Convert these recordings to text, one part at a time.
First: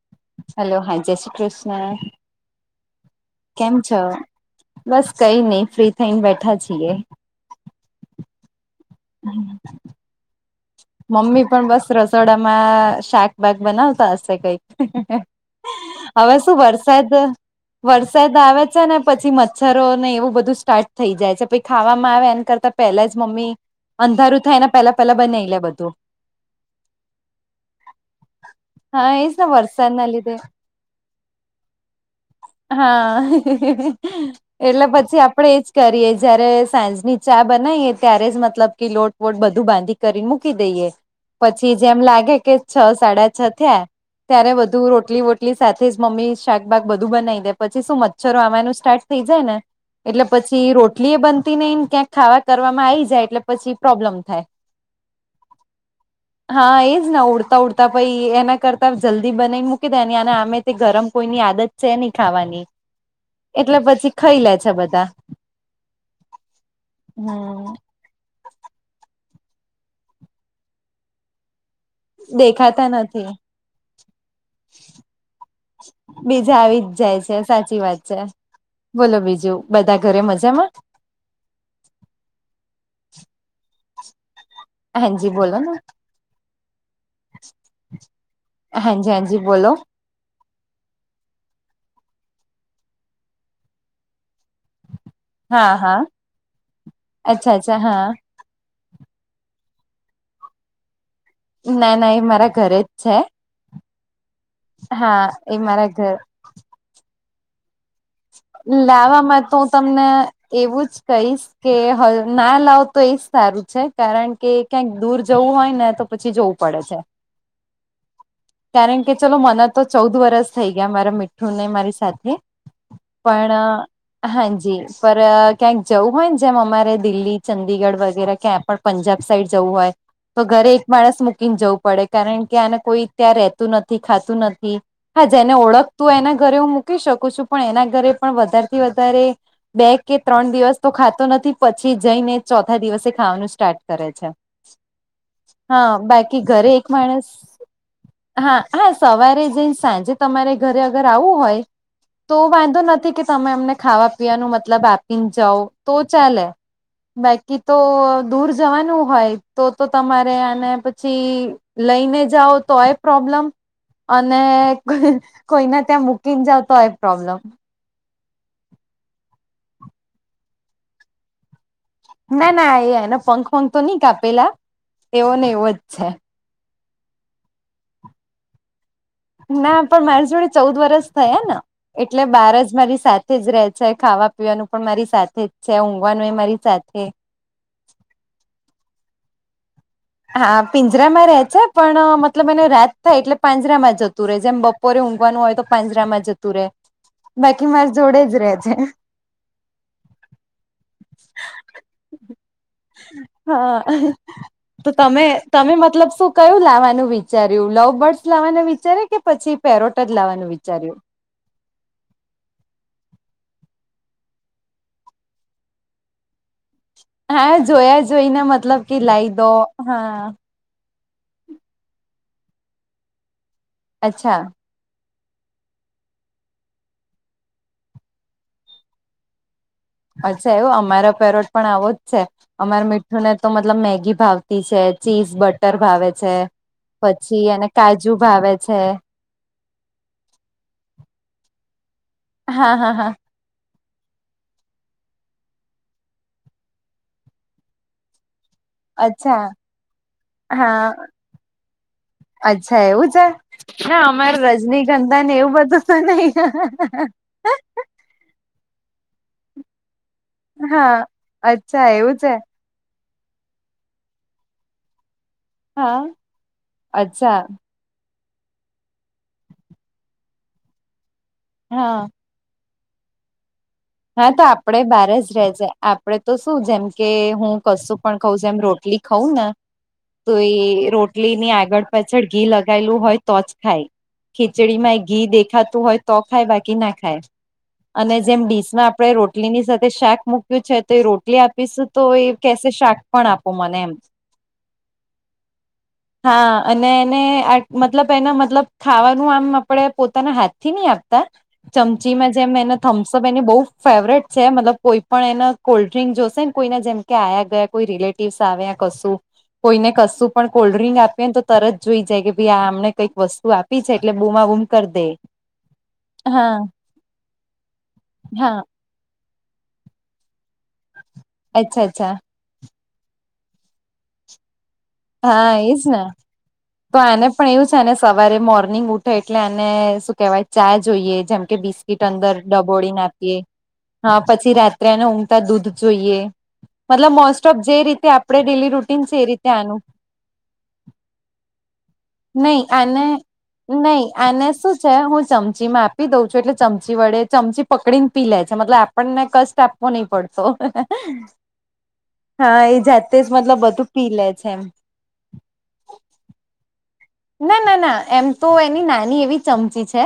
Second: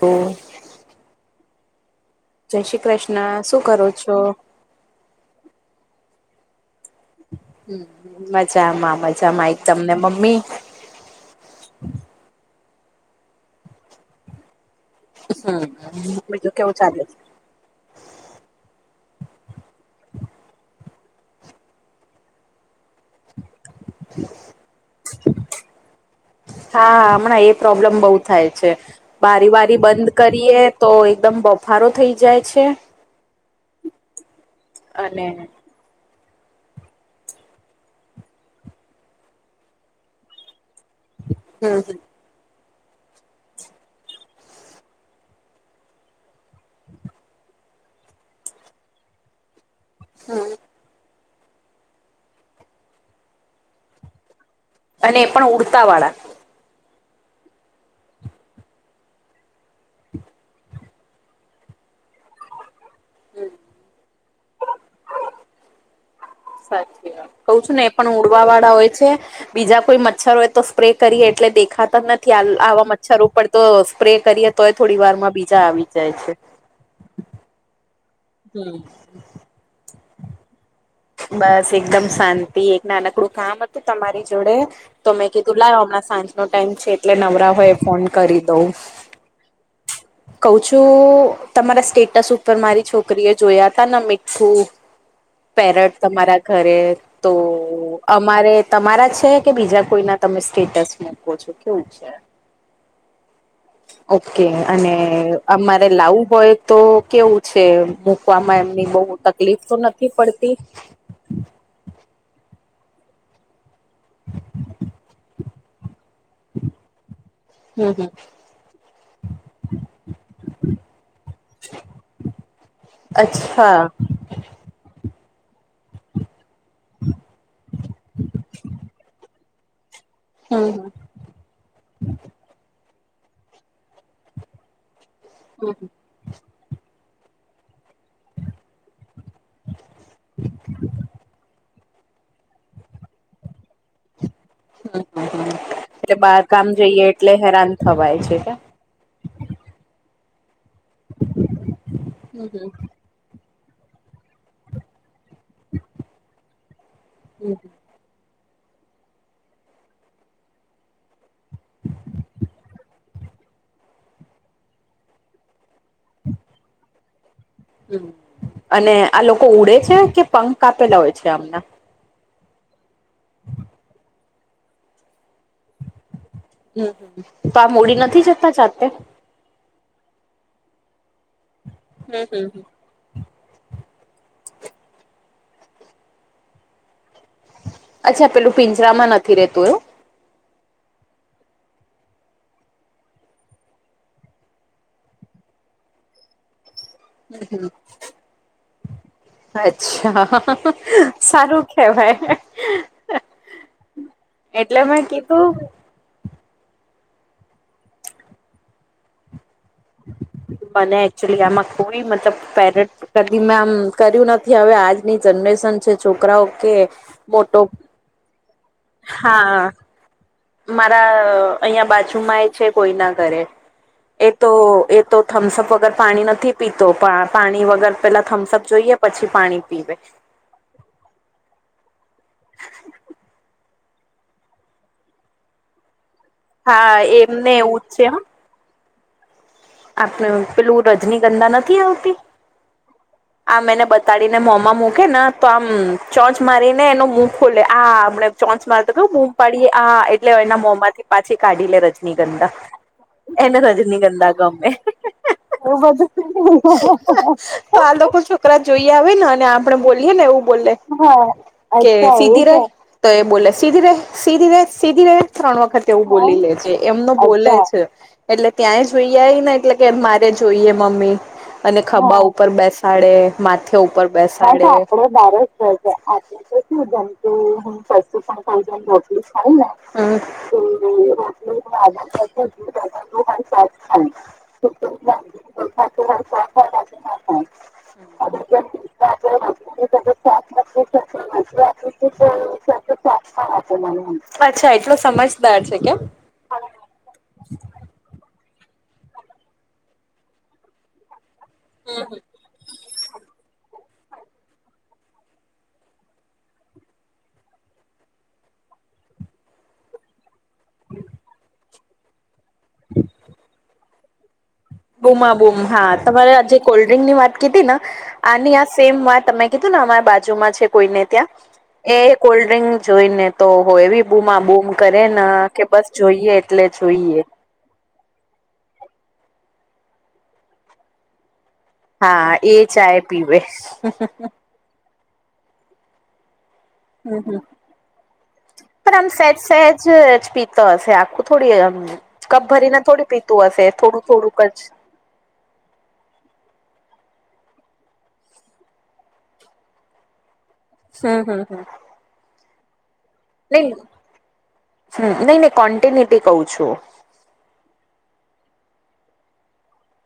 હમ્મ. Hello હા જય શ્રી કૃષ્ણ. જય શ્રી કૃષ્ણ. શું કેમ કરો છ છો? બસ કઈ નઈ ફ્રી થઈને બેઠા છીએ. હમ્મ મજામાં મજામાં એક દમ ને મમ્મી. મમ્મી પણ બસ રસોડામાં શાકબાક બનાવતા હશે કઈક. હવે બીજું શું કેવું ચાલે વરસાદ છે? વરસાદ આવે છે ને પછી મચ્છ થઈ જાય છે પછી ખાવામાં આવે એના કરતાં પેલા જ મમ્મી અંધારું થાય ને પેલા પેલા બને લે બધું. તો હા અમણાં એ પ્રોબ્લમ બહુ થાય છેં હા એજ બારી ને વારી વરસાદના બંધ લીધે કરીયે તો એક દમ બફારો થયે જય છેં હા એટલે પછી અને આપડે એજ કરીએ જયારે સાંજની ચા બનાવીએ ત્યારે જ મતલબ કે લોટવોટ બધું બાંધી કરી મુકી મૂકી દઈએ પછી હમ હમ જેમ લાગે કે છ સાડા છ થયા ત્યારે બધું રોટલી વોટલી સાથે જ મમ્મી શાકબાક બધું બનાવી દે પછી શું મચ્છરો આવાનું સ્ટાર્ટ થય જાયને એટલે પછી રોટલી એ બનતી નઈને ક્યાંક ખાવા કરવામાં આવી જાય એટલે પછી પ્રોબ્લેમ થાય. અને એ પણ ઉડતા વાળા. હા એજના ઉડતા ઉડતા [unintelligible] એના કરતા જલ્દી બનાવી મૂકી દે [unintelligible] ગરમ કોઈ ની આદત ચેની ખાવાની એટલે પછી ખઈ લે છે બધા. સાચી વાત કું છું ને પણ ઉડવા વાળા હોય છે‌. બીજા કોઈ મચ્છર હોય તો સ્પ્રે કરીએ એટલે દેખા ત નથી દેખાતા આવા મચ્છર નથી ઉપર તો સ્પ્રે કરીએ તોય થોડી વાર માં બીજા આવી જાય છે. બીજા આવી જ જાય છે સાચી વાત છે. હમ બોલો બીજું બધા ઘરે મજામાં? બસ એકદમ શાંતિ એક નાનકડું કામ હતું તમારી જોડે તો હાજી મેં બોલો કીધું ને લાવ સાંજ નો ટાઈમ છે એટલે નવરા હોય એ ફોન કરી દઉં હાંજી હાંજી બોલો. કઉ છું. તમારા સ્ટેટસ ઉપર મારી છોકરીએ જોયા તા ના મીઠું હા પેરટ હા તમારા ઘરે તો અચ્છા અચ્છા હા અમારે તમારા છે કે બીજા કોઈના તમે સ્ટેટસ મૂકો છો કેવું ના છે ના એ મારા ઘરે જ છે. ઓકે અને હા એ અમારે મારા ઘર લાવું હોય તો કેવું છે [unintelligible] એમની બઉ લાવવામાં તકલીફ હું તો તમને નથી પડતી એવું જ કહીશ કે [unintelligible] તો ના લાવ તોજ સારું છે. કારણ કે ક્યાંક દૂર જવું હોય ને તો પછી જવું પડે છે. હમ્મ હમ્મ કારણ કે ચલો મના તો ચૌદ વરષ થઇ ગયા મારા મીઠું ને મારી સાથે અચ્છા પણ હાજી પર ક્યાંક જવું હોય ને જેમ અમારે દિલ્હી ચંંદીગઢ વગેરે ક્યાંય પણ પંજાબ સાઈડ જવું હોય તો હમ ઘરે એક હમ માણસ મૂકીને જવું પડે કારણ કે આને કોઈ ત્યાં રેતું નથી ખાતું નથી હા જેને હમ ઓળખ તું એના ઘરે હું મૂકી શકું છું. પણ એના પણ વધારેથી વધારે બે કે ત્રણ દિવસ તો ખાતો નથી પછી જઈને ચોથા દિવસે ખાવાનું સ્ટાર્ટ કરે છે. હમમ હમ્મ હા એટલે બાર બાકી કામ ઘરે એક જઈએ માણસ એટલે હેરાન થવાય છે કે! હા હા સવારે જઈ સાંજે તમારે ઘરે અગર આવું હોય તો હમ હમ વાંધો નથી કે તમે અમને ખાવા પીવાનું મતલબ આપી જાવ તો ચાલે. હમ બાકી તો દૂર જવાનું હોય તો તો તમારે આને પછી લઈને જાઓ તો એય પ્રોબ્લમ અને કોઈને ત્યા મૂકીને જાવ તોય એ પ્રોબ્લમ. હમ્મ અને આ લોકો ઉડે છે કે પંખ આપેલા હોય છે અમના? ના ના એ એનો પંખો ની કાપેલા એવો ને એવો જ છે. હમ તો આ મૂડી નથી જતા જાતે? ના પણ મારી જોડે ચૌદ વરસ થયા ના એટલે હમ બાર હમ જ મારી સાચ જ રેય છે. ખાવા પીવાનું પણ મારી સાથે જ છે ઊંઘવાનું એ મારી સાથે અચ્છા પેલું પિંજરામાં નથી રેતું એવું હા પિંજરામાં રહે છે પણ મતલબ એને રાત થાય એટલે પાંજરામાં જતું રહે જેમ બપોરે ઊંઘવાનું હોય તો પાંજરામાં જતું રહેે બાકી મારે જોડે જ રહે છે અચ્છા સારું કેવાય હા એટલે તો મેં તમે કીધું તમે મતલબ શું કયું લાવવાનું વિચાર્યું લવ બર્ડસ લાવવાનું વિચાર્યું કે પછી પેરોટ જ લાવવાનું વિચાર્યું એચુલી આમાં કોઈ મતલબ પેરેટ કદી મેમ કર્યું નથી હવે આજની જનરેશન છે છોકરાઓ કે હા મોટો જોયા જોઈને મતલબ કે લાવી દો હા હા મારા અહં બાજુમાં એ છે કોઈ ના ઘરે એ અચ્છા તો એ. તો થમ્સઅપ વગર પાણી નથી પીતો પાણી વગર પેલા થમ્સઅપ જોઈએ પછી પાણી પીવે. અચ્છા એવું અમારો પેરોટ પણ આવો જ છે અમારે મીઠું ને તો મતલબ મેગી ભાવતી છે ચીઝ બટર ભાવે છે. હા પછી એમને એને એવું કાજુ ભાવે છે. આપ પેલું રજની ગંદા નથી આવતી. હા હા હા આમ એને બતાડીને મોમા મૂકે ને તો આમ ચોંચ મારીને એનો મુ ખોલે આ આપડે. ચોચ માર તો ક બૂમ અચ્છા પાડીએ આ એટલે એના હા મોમાંથી પાછી કાઢી લે રજનીગંધા. અચ્છા એવું છે એને ના રજનીગંદા અમારે ગમે. રજનીગંધા ને એવું બધું તો નહી તો આ લોકો છોકરા જોઈ આવે ને અને આપડણે બોલીએ ને એવું. બોલે હા અચ્છા કે એવું છે સીધી રે તો એ બોલે સીધી રે સીધી રે સીધી રે ત્રણ વખત હા એવું બોલી લે છે એમનું અચ્છા બોલે છે એટલે ત્યાંય જોઈ આય ને. એટલે કે મારે જોઈએ મમ્મી અને હા ખંભા ઉપર બેસાડે મા. ઉપર હા તો બેસાડે આપડે આપ [inaudible] જ બાર રે છે આપડે તો શું જેમ કે હું જમતું કશું હ પણ ખઉં જેમ રોટલી ખઉં ને પણ તો એ રોટલીની આગળ પાછળ ઘી લગાયેલું હોય તો ખાય જ ખ [unintelligible] ખીચડીમાં ઘી દેખાતું હોય તો ખાય બાકી ના ખાય અને જેમ [unintelligible] ડીશમાં આપણે રોટલી ની સાથે શાક મુૂક્યું છે તો એ રોટલી આપીશું તો એ કેશે શાક પણ આપો મને એમ. અચ્છા એટલો સમજદાર છે કેમ. હા અને એને મતલબ એના મતલબ ખાવાનું આમ આપણેે પોતાના હાથથી નહી આપતા. ચમચીમાં જેમ એને થમ્સઅપ એને બઉુ. ફેવરેટ છે મતલબ કોઈ પણ એને કોલ્ડ્રિંક જોશે ને કોઈને જેમ કે આ્યા ગયા કોઈ રિલે કશું કોઈને કશું પણ કોલ્ડ્રિંક આપીએને તો તરત જોઈ જાય કે ભાઈ આ અમને કંઈક વસ્તુ આપી છે એટલે બુમાં બુમ. બુમા બુમ હા તમારે જે કોલ્ડ્રિંક ની વાત કીદી ના આવી. હા સેમ વાત તમે કીધું ને અમારા બાજુમાં છે કોઈને ત્યાં અચ્છા અચ્છા એ કોલ્ડ ડ્રિંક. જોઈ ને તો હો એવી બૂમા બૂમ કરે ને હા કે એજ બસ ને જોઈએ. એટલે તો જોઈએ એને પણ એવું છે ને સવારે મોર્નિંગ ઉઠે એટલે અનેને શું કેહેવાય ચાય જોઈએ જેમ કે બિસ કીટ હા અંદર એ ડબોડી ચાય નાખીએ પીવે હા પછી રાત્રેને ઊઘતા દૂધ જોઈએ. મતલબ મોસ્ટ ઓફ જે રીતે આપણે ડેલી પણ રૂટીન આમ એ સહેજ રીતે સહેજ આનું. જ હશે આખું થોડી કપ નહી ભરીને આને થોડી પીતું હશે થોડું નહી થોડુંક આને જ. શું હું ચમચી માં આપી દઉં છું એટલે ચમચી વડે ચમચી પકડી ને પી લે છે મતલબ પણને કષ્ટ આપવો નહીં પડતો હમ હમ હમ હા એ જાતે જ મતલબ બધું પી લે છે એમ. હ નહી નહી કોન્ટિન્યુટી કવુ છું. ના ના ના એમ તો એની નાની એવી ચમચી છે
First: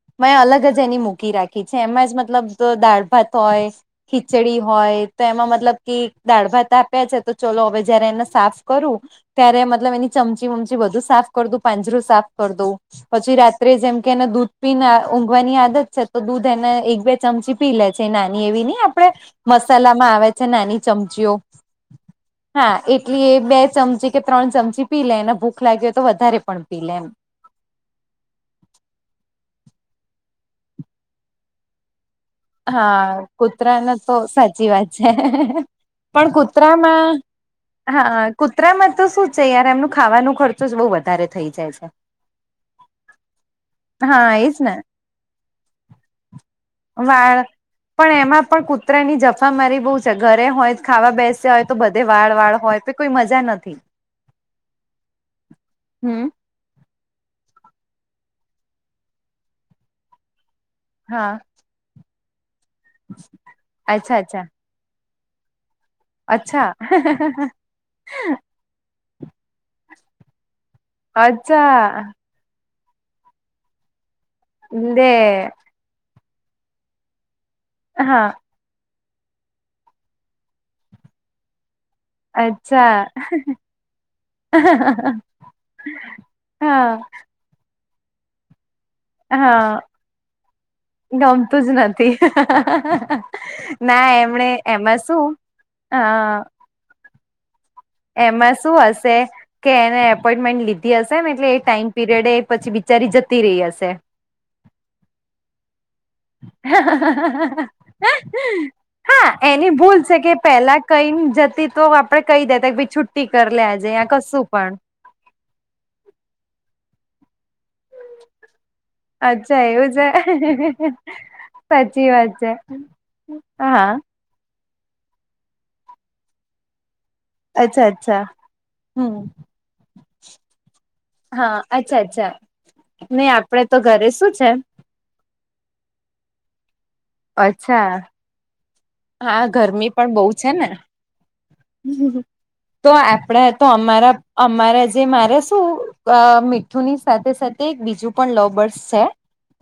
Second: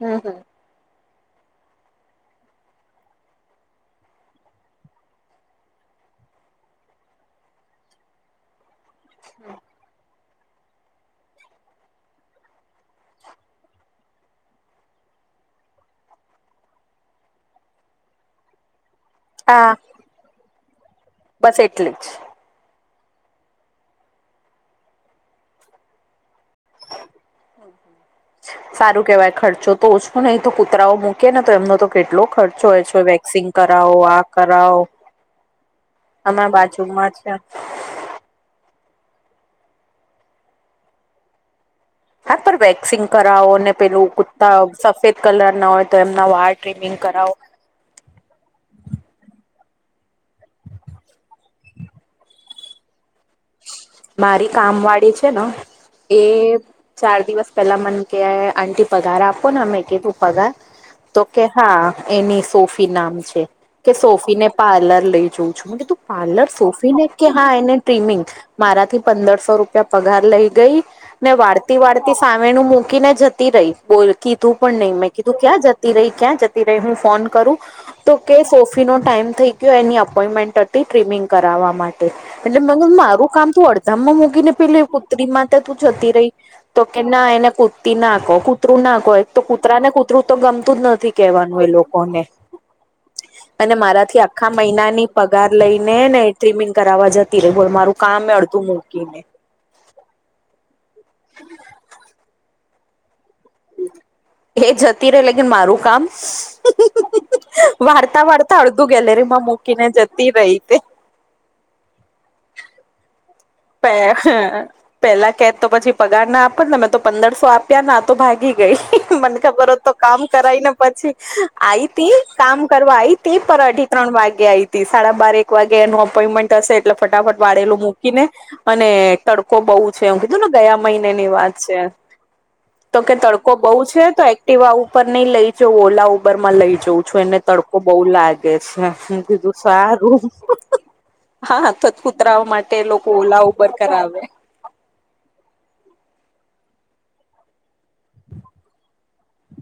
હમ મેં હમ અલગ જ એની મૂકી રાખી. ઠી છે એમાં જ મતલબ દાળ ભાત હોય ખીચડી હોય તો એમાં મતલબ કે દાળ ભાત આપ્યા છે તો ચલો હવે જયારે એને સાફ કરું ત્યારે મતલબ એની ચમચી વમચી બધું સાફ કર દું પાંજરું સાફ કરી દઉ. પછી રાત્રે જેમ કે એને દૂધ પીને ઊંઘવાની આદત છે તો દૂધ એને એક બે ચમચી પી લે છે નાની એવી ની આપડે હા મસાલામાં આવે છે નાની ચમચીઓ બસ એટલી જ હા એટલી એ બે ચમચી કે ત્રણ ચમચી પી લે એને ભૂખ લાગી હોય તો વધારે પણ પી લે એમ. હમ હમ સારુ કેવાય ખર્ચો તો ઓછો નહી તો કુતરાઓ મૂકે ને તો એમનો તો કેટલો ખર્ચો. હોય હા છે વેક્સિંગ કૂતરાને કરાવો તો આ સાચી કરાવો વાત છે. પણ અમારા બાજુમાં કૂતરામાં છે હા હા કુતરામાં તો શું છે યાર એમનું ખાવાનો ખર્ચો જ બહુ વધારે થઈ જાય છે. હા પણ વેક્સિંગ કરાવો ને પેલું હા એજ કુત્તા ને સફેદ કલર ના હોય તો એમના વાળ. ટ્રીમિંગ કરાવો વાળ પણ એમાં પણ કૂતરાની જફામારી બહુ છે ઘરે હોય ખાવા બેસે હોય તો બધે વાળ વાળ હોય. કોઈ મજા નથી. મારી કામ વાળી છે ન એ હમ ચાર દિવસ પેલા મને કહેવાય આંટી પગાર આપો ને અમે કેધું પગાર તો કે હા એની સોફી નામ છે કે અચ્છા સોફી અચ્છા ને પાર્લર લઈ જઉં છું મ તું પાર્લર અચ્છા સોફી ને કે હા એને ટ્રીમિંગ મારાથી પંદરસો રૂપિયા પગાર લઈ ગઈ ને વાળતી અચ્છા વાળતી સામેણું મૂકીને જતી રહી બોલ કીધું પણ નહી લે મેં કીધું ક્યાં જ ટી રહી ક્યાં જતી રહી હું ફોન કરું તો હા કે ફો ફી નો ટાઈમ થઈ ગયો એની અપોઈમેન્ટ હતી ટ્રિમિંગ કરવા માટે એટલે મ અચ્છા એવુ કામ તું અડધા માં મૂકી ને પેલે કુત્રીમાં તું જતી રહી તો હા કે ના એને કુત ના ક કૂતરું ના કો એક તો હા કૂતરા ને કૂતરું તો ગમતું જ નથી વાનું ગમતું એ જ નથી લોકોને અને ના મારાથી એમણે આખા એમાં મહિનાની શું પગાર લઈ ને અ ને ટ્રીમિંગ કરાવવા જતી રહી બોલ મારું કામ એમાં અડધું શું હશે મૂકીને કે એને એપોઈન્ટમેન્ટ લીધી હશે ને એટલે એ ટાઈમ પીરિયડ એ પછી બી ચારી જતી રહી હશે. એ જતી રહી મારું કામ વાર્તા વાર્તા હડું હા એની ભૂલ છે કે પેલા કઈ જતી તો આપ ણે કહી દેતા કે ભાઈ છુટ્ટી કરી લેજે યાં પે કશું પણ પેલા કેદ તો પછી પગાર ના આપે ને મેં તો પંદરસો આપ ત્યા ના તો ભાગી ગઈ મને અચ્છા ખબર હો તો એવું છે કામ કરાય ને પછી આઇ તે સાચી વાત છે કામ કરવા આવીઈ તે પર અઢી હા ત્રણ વાગે આઈ. સાડા બાર એક વાગે એનું અપોઈન્ટમેન્ટ હશે એટલે ફટાફટ વાળેલું અચ્છા મૂકી અચ્છા ને અને હમ તડકો બઉ છે એુ કીધું ને ગયા મહિને ની વાત હા છે. અચ્છા અચ્છા તો કે નહી તડકો આપડે બઉ છે ઘરે તો શું એક્ટિવા ઉપર નહી લઈ જો ઓલા ઉબરમાં લઈ જઉં છું એને તડકો બઉ અચ્છા. લાગે છે. હ હા કીધું ગરમી પણ સારું બહુ છે ને હા થત કૂતરાવા માટે તો લોકો આપડે લા તો ઉપર અમારા કરાવે અમારા જે મારે શું અ મીઠું ની સાથે સાથે એક બી જુ પણ લવ બર્ડસ છે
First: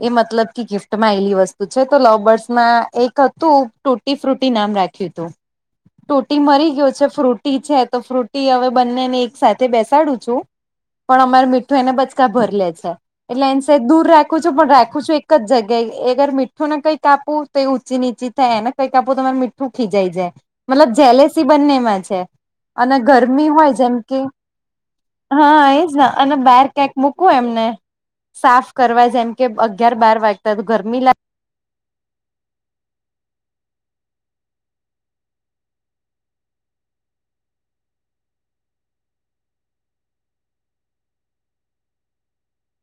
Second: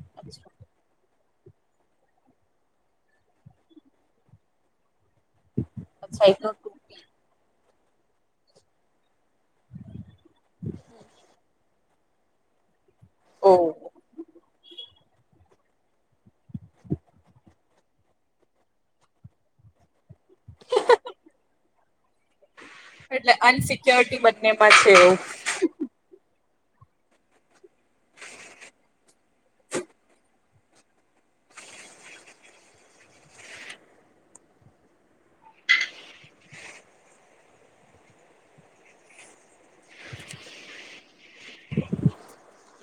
એ મતલબ કે ગિફ ટ વસ્તુ છે તો લોબર્સમાં એક હતું તૂટી ફ્રૂટી નામ રાખ્યું હતું. અચ્છા ટોટી એટલું મરી ગયો ટૂટી છે ફ્રુટી છે તો ફ્રુટી હવે બંનેને એક સાથે બેસાડું છું પણ અમાર મીઠું એને બચકા ભર લે છે ઓ એટલે એ દૂર રાખું. છું પણ રાખું છું એક જગ્યાએ એ અગર મીઠું ને કંઈકાપું તો એ ઊચી નીચી થાયને. કઈક આપું તમારે મીઠું ખીજાય જાય મતલબ જેલેસી બંનેમાં છે. અને એટલે ગરમી હોય જેમ કે અનસિક્યોરિટી બંનેમાં છે એવું. હા એ જ અને બાર કંક મુકવું એમને. સાફ કરવા જેમ કે અગિયાર બાર વાગતા તો ગરમી લાગ [inaudible]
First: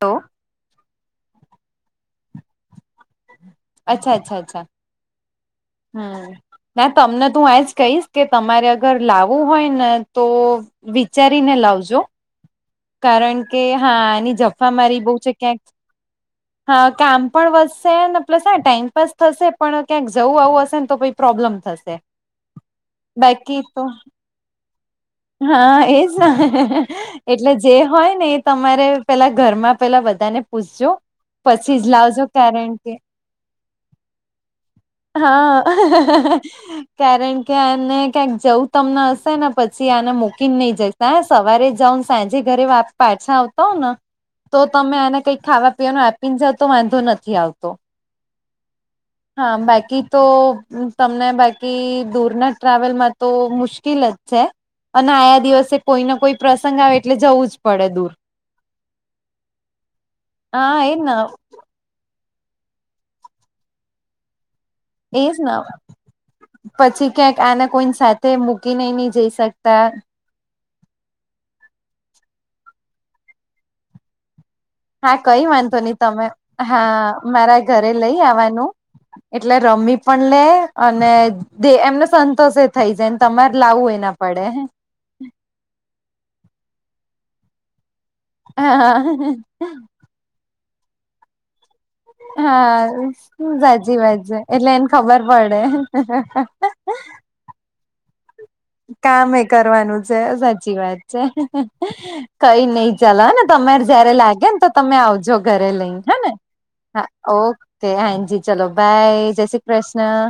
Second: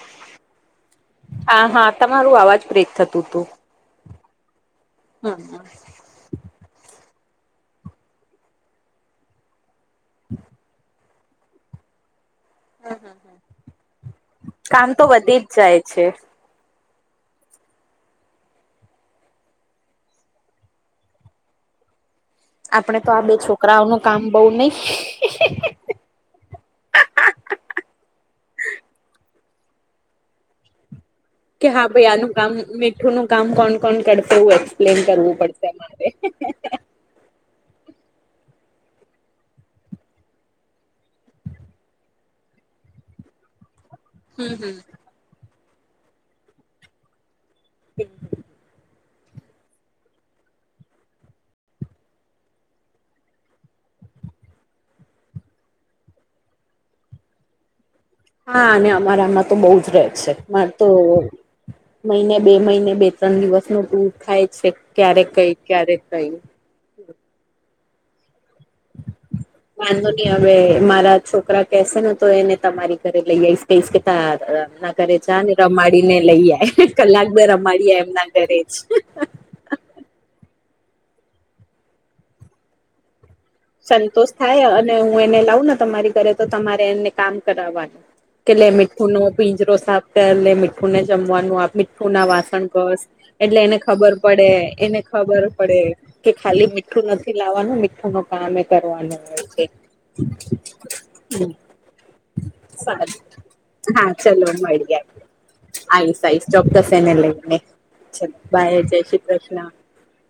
હલો. હા હા તમારું આવાજ બ્રેક થતું. અચ્છા અચ્છા અચ્છા. હમ હમ હમ્મ ને તમને તું આજ કહીશ કે તમારે અગર લાવવું હોય ને. તો વિચારીને લાવજો. કારણ કે હા એની જફા કામ મારી તો બહુ છે વધી જ ક્યાંક જાય છે. હા કામ પણ વધશેને પ્લસ હા ટાઈમપાસ થશે પણ ક્યાંક જવું આવું ને તો પ્રોબ્લેમ થશે. આપડણે તો આ બે છોકરાઓ ન કામ બઉુ નહી. હહ એ [inaudible] એટલે જે હોય ને એ તમારે પેલા ઘરમાં પેલા બધાને પૂસજો. કે હા ભાઈ આનું કામ મીઠું નું કામ કોણ કોણ કરશે એવું એક્સપ્લેન કરવું પડશે અમારે. કારન કે અને ક્યાંક જવું તમને હશે ને પછ પસી આને મુકીને નઈ જ હા સવારે જાઓ ને સાંજે ઘરે વા પાછા આવતા હોવ ને તો તમે આને કંઈક ખાવા પીવાનો આપીને જાવ તો વાંધો નથી આવતો. હમ હમ હમ. હહ બાકી તો તમને બાકી દૂરના ટ્રાવેલમાં તો મુશ્કીલ જ છે. અને આયા દિવસે કોઈને કોઈ પ્રસંગ આવે એટલે જવું જ પડે દૂર. હા અને અમારામાં તો બહુ જ રહે છે માર હા તો એજ ને મહિને બે મહિને બે ત્રણ દિવસનો ટુર થાય જ છે ક્યારેક એજ કઈ ને ક્યારેક કઈ. પછી ક્યાંક આને કોઈન સાથે મૂકીને નઈ જઈ શકતા. એ હવે મારા છોકરા કેસે ને તો એને તમારી ઘરે લઈ આઈશ. કઈશ કે તાર એમના ઘરે હા કઈ જાને વાંધો નહી રમાડીને તમે લઈ આય હા કલાક બે મારા રમાડી ઘરે આય લઈ એમના ઘરે આવવાનું જ. [inaudible] એટલે રમી પણ લે અને એમને સંતોષ એ થઈ જાયન. તમારે લાઉ સંતોષ થાય અને હું એને લાઉ ને તમારી ઘરે તો તમારે એને કામ કરાવવાનું. કે લે હા મીઠુંનો પીંજરો સાફ કર, લે મીઠુંને જમવાનું આપ, મીઠ ઠું ના વાસણ હા ઘસ એટલે એને સાચી ખબર વાત છે પડે એટલે એને ખબર પડે કે ખાલી મીઠ ઠું નથી લાવાનું, મીઠુંનું કામ એ કરવાનું કામે હોય છે કરવાનું છે સાચી વાત છે. કઈ નહીં સારું ચલ હને તમારે હા જયારે ચલો લાગે ને તો તમે મળીએ આવજો ઘરે લઈ હે આઈશ ને આઈશ ચોક્કસ હા એને લઈને ઓક કે હાનજી ચલો બાય, જય શ્રી કૃષ્ણ.